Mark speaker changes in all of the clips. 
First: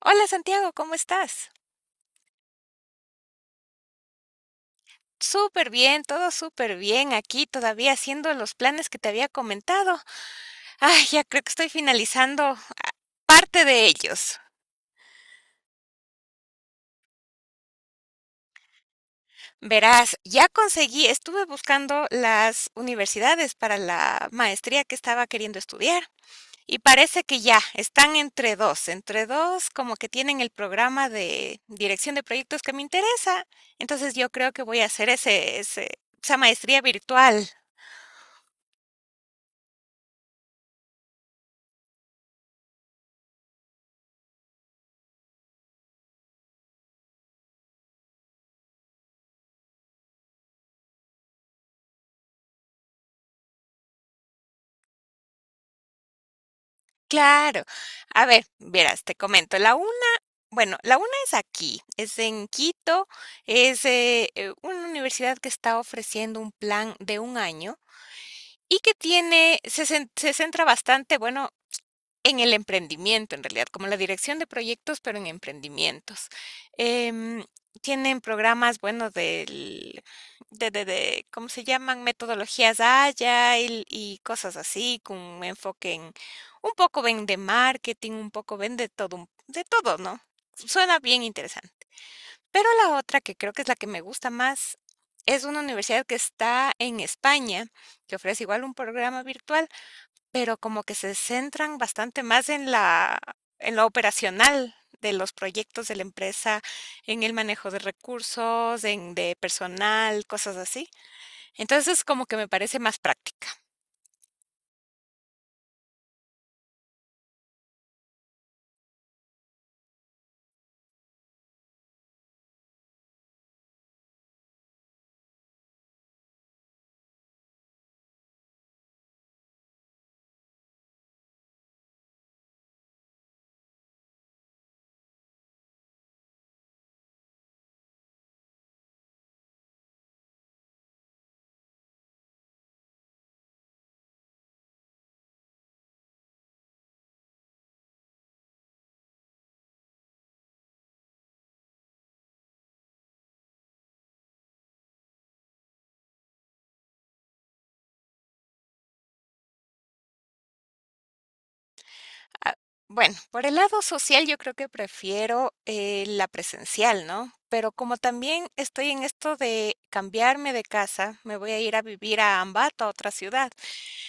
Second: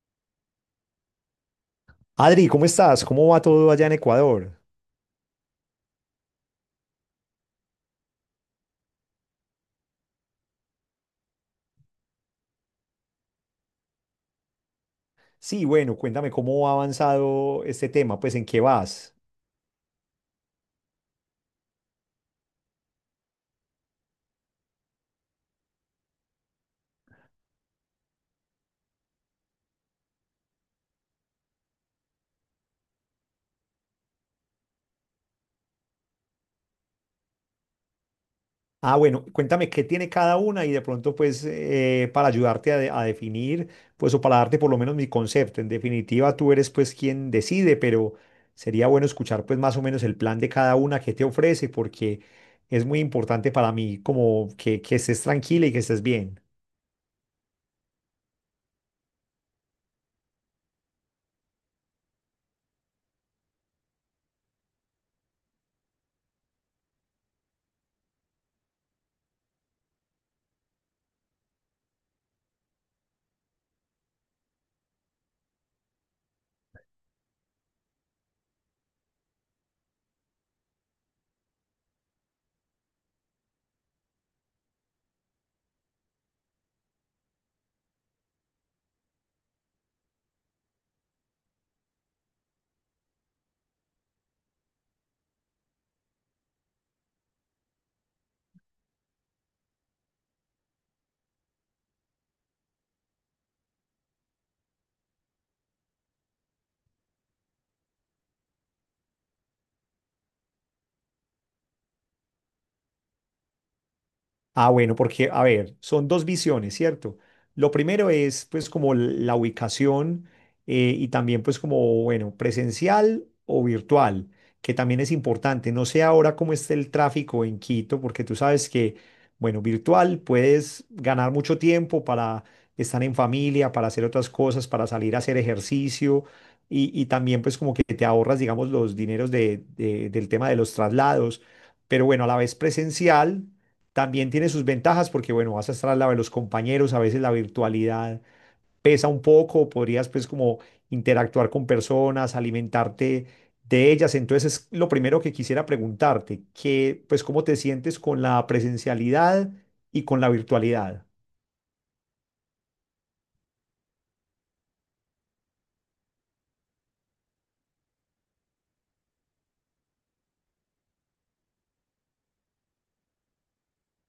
Speaker 1: Hola Santiago, ¿cómo estás?
Speaker 2: Adri, ¿cómo estás? ¿Cómo va todo allá en Ecuador?
Speaker 1: Súper bien, todo súper bien aquí, todavía haciendo los planes que te había comentado. Ay, ya creo que estoy finalizando parte de ellos.
Speaker 2: Sí, bueno, cuéntame cómo ha avanzado este tema, pues en qué vas.
Speaker 1: Verás, ya conseguí, estuve buscando las universidades para la maestría que estaba queriendo estudiar y parece que ya están entre dos, como que tienen el programa de dirección de proyectos que me interesa. Entonces yo creo que voy a hacer esa maestría virtual.
Speaker 2: Ah, bueno, cuéntame qué tiene cada una y de pronto pues para ayudarte a, a definir, pues o para darte por lo menos mi concepto. En definitiva, tú eres pues quien decide, pero sería bueno escuchar pues más o menos el plan de cada una que te ofrece porque es muy importante para mí como que estés tranquila y que estés bien.
Speaker 1: Claro. A ver, verás, te comento. La UNA, bueno, la UNA es aquí, es en Quito, es una universidad que está ofreciendo un plan de un año y que tiene, se centra bastante, bueno, en el emprendimiento, en realidad, como la dirección de proyectos, pero en emprendimientos. Em, Tienen programas, bueno, del ¿cómo se llaman? Metodologías Agile y cosas así, con un enfoque en un poco ven de marketing, un poco ven de todo, de todo, ¿no? Suena bien interesante. Pero la otra, que creo que es la que me gusta más, es una universidad que está en España, que ofrece igual un programa virtual pero como que se centran bastante más en lo operacional de los proyectos de la empresa, en el manejo de recursos, en de personal, cosas así. Entonces, como que me parece más práctica.
Speaker 2: Ah, bueno, porque, a ver, son dos visiones, ¿cierto? Lo primero es, pues, como la ubicación y también, pues, como, bueno, presencial o virtual, que también es importante. No sé ahora cómo está el tráfico en Quito, porque tú sabes que, bueno, virtual puedes ganar mucho tiempo para estar en familia, para hacer otras cosas, para salir a hacer ejercicio y también, pues, como que te ahorras, digamos, los dineros del tema de los traslados. Pero bueno, a la vez presencial. También tiene sus ventajas porque, bueno, vas a estar al lado de los compañeros, a veces la virtualidad pesa un poco, podrías pues como interactuar con personas, alimentarte de ellas. Entonces, es lo primero que quisiera preguntarte, que pues cómo te sientes con la presencialidad y con la virtualidad.
Speaker 1: Ah, bueno, por el lado social yo creo que prefiero la presencial, ¿no? Pero como también estoy en esto de cambiarme de casa, me voy a ir a vivir a Ambato, a otra ciudad.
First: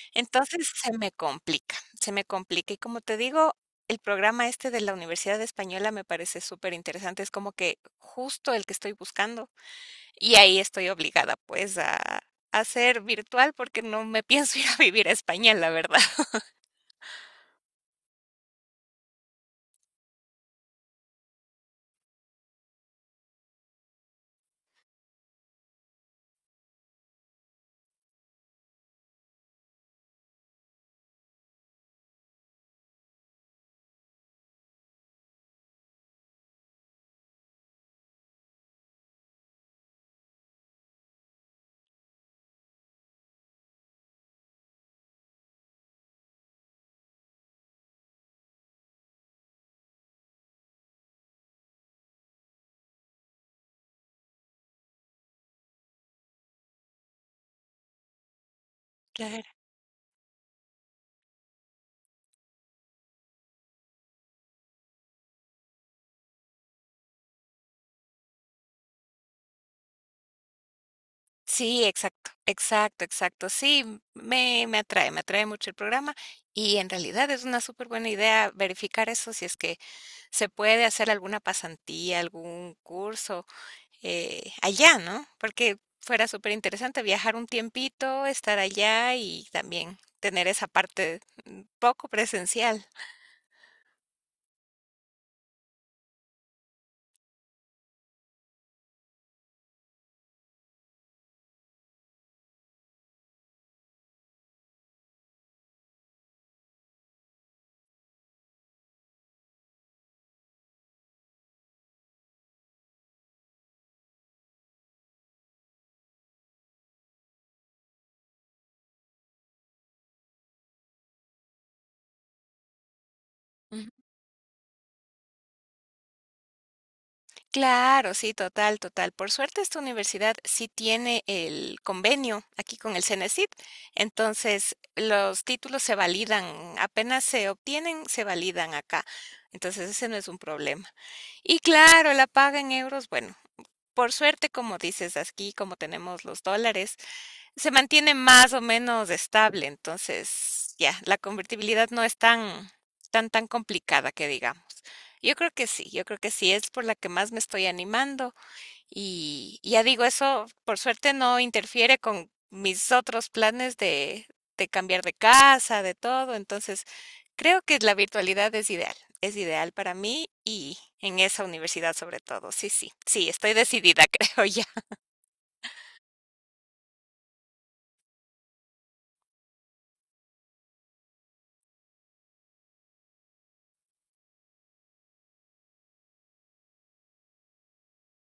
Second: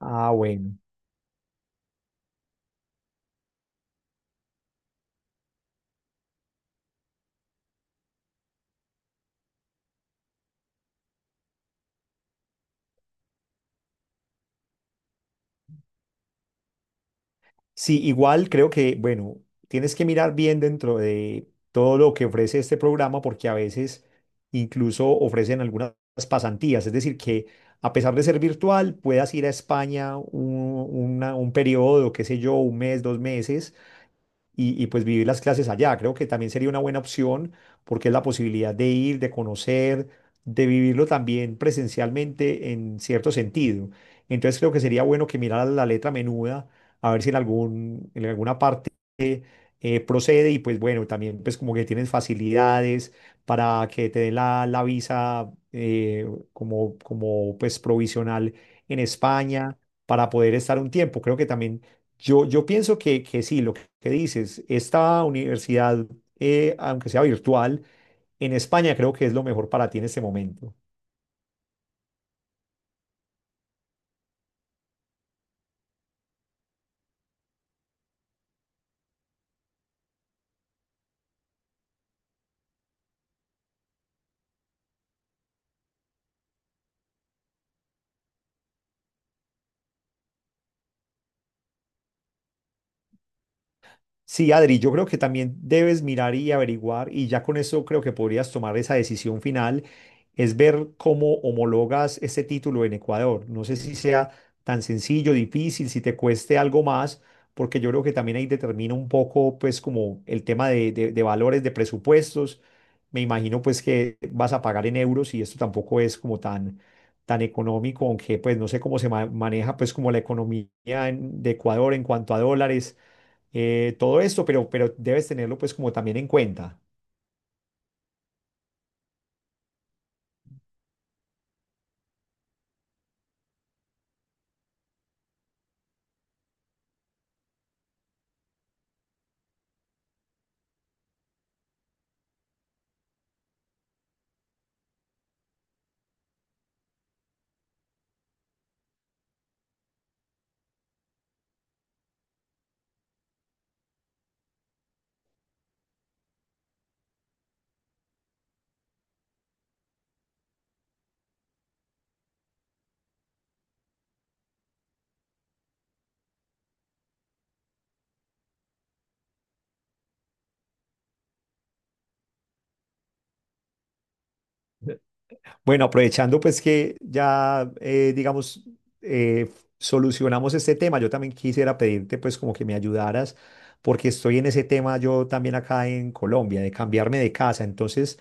Speaker 2: Ah,
Speaker 1: Entonces
Speaker 2: bueno.
Speaker 1: se me complica, se me complica. Y como te digo, el programa este de la Universidad Española me parece súper interesante. Es como que justo el que estoy buscando. Y ahí estoy obligada pues a ser virtual porque no me pienso ir a vivir a España, la verdad.
Speaker 2: Sí, igual creo que, bueno, tienes que mirar bien dentro de todo lo que ofrece este programa porque a veces incluso ofrecen algunas pasantías, es decir, que a pesar de ser virtual, puedas ir a España un periodo, qué sé yo, un mes, dos meses y, pues vivir las clases allá. Creo que también sería una buena opción porque es la posibilidad de ir, de conocer, de vivirlo también presencialmente en cierto sentido. Entonces creo que sería bueno que mirara la letra menuda, a ver si en alguna parte procede y pues bueno, también pues como que tienes facilidades para que te den la, la visa como, como pues provisional en España para poder estar un tiempo. Creo que también yo pienso que sí, lo ¿Qué dices? Esta universidad, aunque sea virtual, en España creo que es lo mejor para ti en este momento.
Speaker 1: Sí, exacto, exacto, exacto. Sí, me, me atrae mucho el programa y en realidad es una súper buena idea verificar eso si es que se puede hacer alguna pasantía, algún curso allá, ¿no? Porque fuera súper interesante viajar un tiempito, estar allá y también tener esa parte poco presencial.
Speaker 2: Sí, Adri, yo creo que también debes mirar y averiguar, y ya con eso creo que podrías tomar esa decisión final, es ver cómo homologas este título en Ecuador. No sé si sea tan sencillo, difícil, si te cueste algo más, porque yo creo que también ahí determina un poco, pues, como el tema de, de valores, de presupuestos. Me imagino, pues, que vas a pagar en euros y esto tampoco es como tan, tan económico, aunque, pues, no sé cómo se maneja, pues, como la economía de Ecuador en cuanto a dólares todo esto, pero debes tenerlo pues como también en cuenta.
Speaker 1: Claro, sí, total, total. Por suerte esta universidad sí tiene el convenio aquí con el CENESID, entonces los títulos se validan, apenas se obtienen, se validan acá. Entonces ese no es un problema. Y claro, la paga en euros, bueno, por suerte, como dices aquí, como tenemos los dólares, se mantiene más o menos estable, entonces ya, la convertibilidad no es tan complicada que digamos. Yo creo que sí, yo creo que sí, es por la que más me estoy animando ya digo, eso por suerte no interfiere con mis otros planes de cambiar de casa, de todo, entonces creo que la virtualidad es ideal para mí y en esa universidad sobre todo. Sí, sí, sí, estoy decidida, creo ya.
Speaker 2: Bueno, aprovechando pues que ya, digamos, eh, solucionamos este tema, yo también quisiera pedirte pues como que me ayudaras, porque estoy en ese tema yo también acá en Colombia, de cambiarme de casa. Entonces,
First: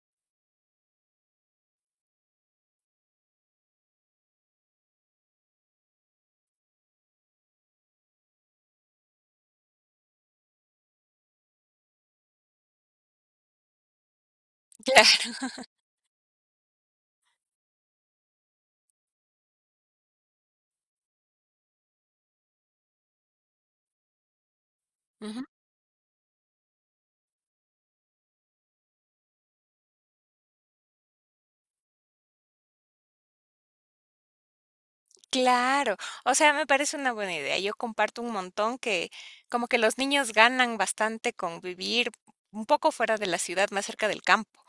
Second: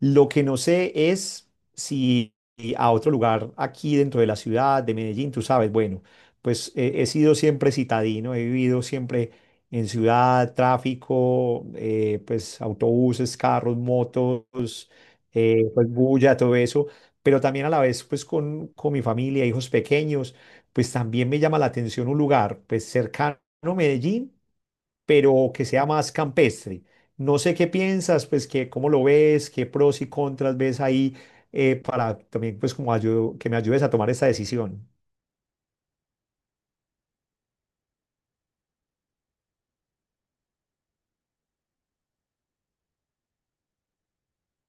Speaker 2: lo que no sé es si a otro lugar aquí dentro de la ciudad de Medellín, tú sabes, bueno, pues he sido siempre citadino, he vivido siempre en ciudad, tráfico, pues autobuses, carros, motos,
Speaker 1: Claro.
Speaker 2: pues bulla, todo eso, pero también a la vez pues con mi familia, hijos pequeños, pues también me llama la atención un lugar pues cercano a Medellín
Speaker 1: Ujú.
Speaker 2: pero que sea más campestre. No sé qué piensas, pues que cómo lo ves, qué pros y contras ves ahí para también pues como que me ayudes a tomar esta decisión.
Speaker 1: Claro, o sea, me parece una buena idea. Yo comparto un montón que como que los niños ganan bastante con vivir un poco fuera de la ciudad, más cerca del campo.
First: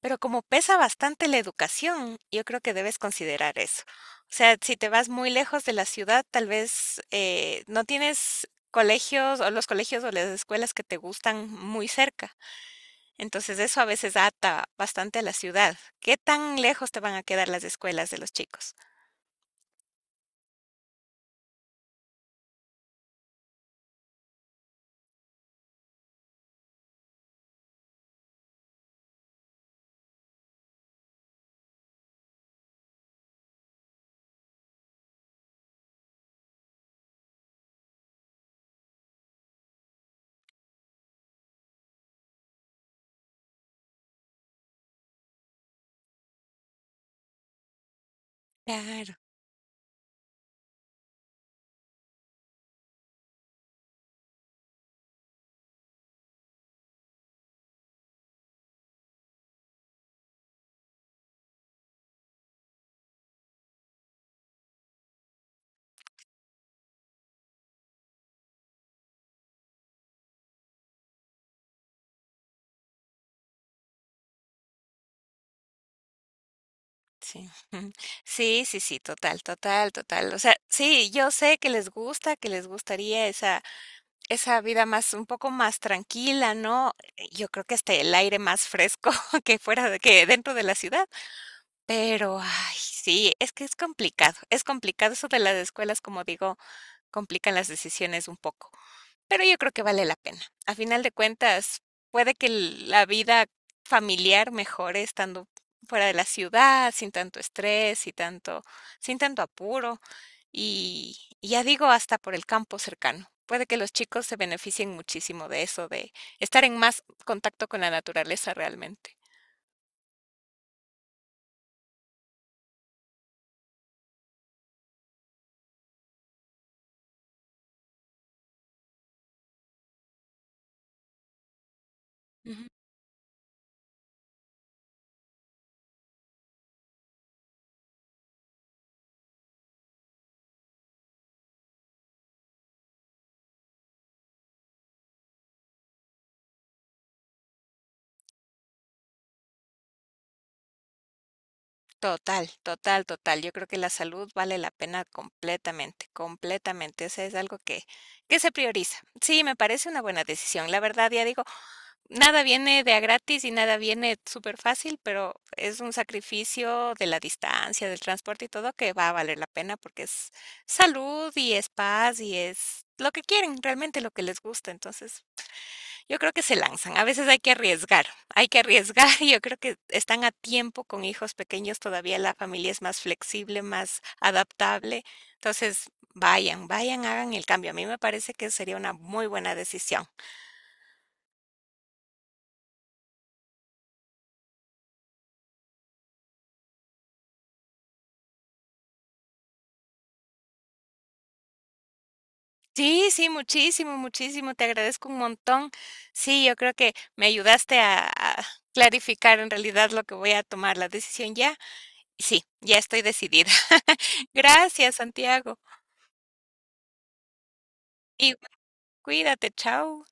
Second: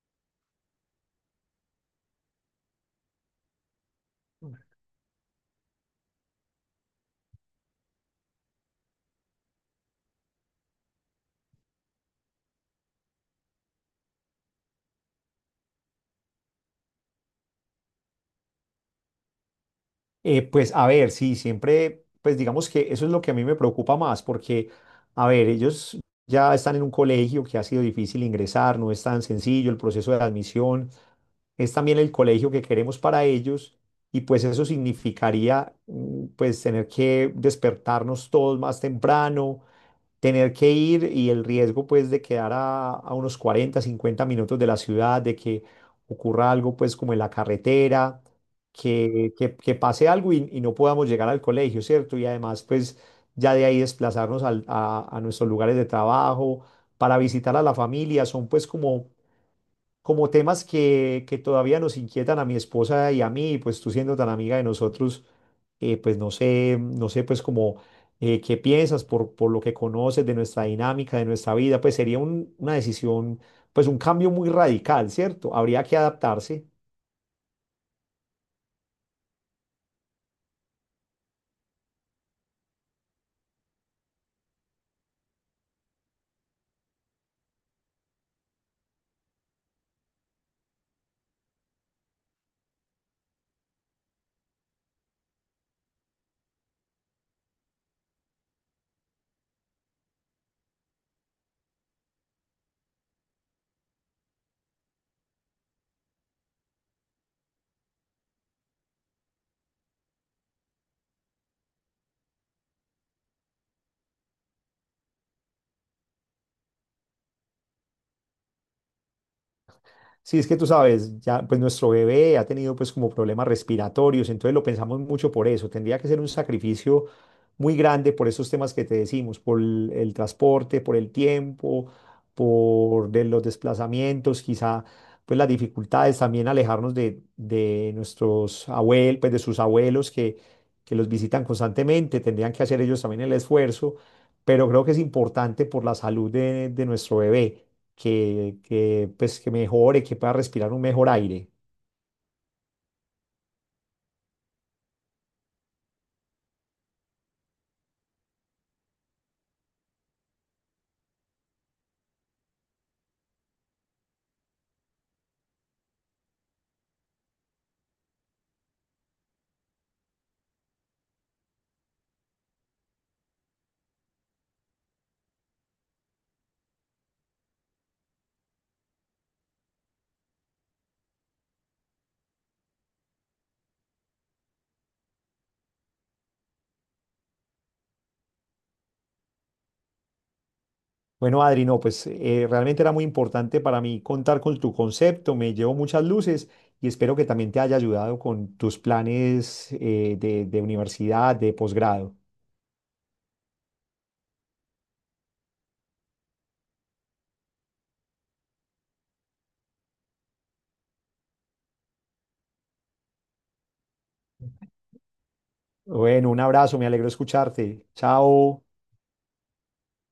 Speaker 1: Pero como pesa bastante la educación, yo creo que debes considerar eso. O sea, si te vas muy lejos de la ciudad, tal vez no tienes colegios o los colegios o las escuelas que te gustan muy cerca. Entonces eso a veces ata bastante a la ciudad. ¿Qué tan lejos te van a quedar las escuelas de los chicos?
Speaker 2: Pues a ver, sí, siempre, pues digamos que eso es lo que a mí me preocupa más, porque, a ver, ellos ya están en un colegio que ha sido difícil ingresar, no es tan sencillo el proceso de admisión, es también el colegio que queremos para ellos y pues eso significaría mm, pues tener que despertarnos todos más temprano, tener que ir y el riesgo pues de quedar a unos 40 o 50 minutos de la ciudad, de que ocurra algo pues como en la carretera,
Speaker 1: Claro.
Speaker 2: que, que pase algo y no podamos llegar al colegio, ¿cierto? Y además pues ya de ahí desplazarnos a nuestros lugares de trabajo para visitar a la familia, son pues como como temas que todavía nos inquietan a mi esposa y a mí, pues tú siendo tan amiga de nosotros, pues no sé, pues como qué piensas por lo que conoces de nuestra dinámica, de nuestra vida, pues sería una decisión, pues un cambio muy radical, ¿cierto? Habría que adaptarse.
Speaker 1: Sí. Sí, sí, sí, total, total, total. O sea, sí, yo sé que les gusta, que les gustaría esa vida más un poco más tranquila, ¿no? Yo creo que hasta el aire más fresco que fuera de que dentro de la ciudad, pero, ay, sí, es que es complicado eso de las escuelas, como digo, complican las decisiones un poco. Pero yo creo que vale la pena. A final de cuentas, puede que la vida familiar mejore estando fuera de la ciudad, sin tanto estrés y tanto, sin tanto apuro. Y ya digo, hasta por el campo cercano. Puede que los chicos se beneficien muchísimo de eso, de estar en más contacto con la naturaleza realmente.
Speaker 2: Sí, es que tú sabes, ya pues nuestro bebé ha tenido pues como problemas respiratorios, entonces lo pensamos mucho por eso, tendría que ser un sacrificio muy grande por esos temas que te decimos, por el transporte, por el tiempo,
Speaker 1: Ujú.
Speaker 2: por de los desplazamientos, quizá pues las dificultades también alejarnos de nuestros abuelos, pues de sus abuelos que los visitan constantemente, tendrían que hacer ellos también el esfuerzo, pero creo que es importante por la salud de nuestro bebé, que, pues, que mejore, que pueda respirar un mejor aire.
Speaker 1: Total, total, total. Yo creo que la salud vale la pena completamente, completamente. Ese es algo que se prioriza. Sí, me parece una buena decisión. La verdad, ya digo, nada viene de a gratis y nada viene súper fácil, pero es un sacrificio de la distancia, del transporte y todo que va a valer la pena porque es salud y es paz y es lo que quieren, realmente lo que les gusta. Entonces, yo creo que se lanzan. A veces hay que arriesgar, hay que arriesgar. Y yo creo que están a tiempo con hijos pequeños, todavía la familia es más flexible, más adaptable. Entonces, vayan, vayan, hagan el cambio. A mí me parece que sería una muy buena decisión.
Speaker 2: Bueno, Adri, no, pues realmente era muy importante para mí contar con tu concepto, me llevo muchas luces y espero que también te haya ayudado con tus planes de universidad, de posgrado.
Speaker 1: Sí, sí, muchísimo, muchísimo. Te agradezco un montón. Sí, yo creo que me ayudaste a clarificar en realidad lo que voy a tomar, la decisión ya. Sí, ya estoy decidida. Gracias, Santiago.
Speaker 2: Bueno, un abrazo, me alegro escucharte.
Speaker 1: Y
Speaker 2: Chao.
Speaker 1: cuídate, chao.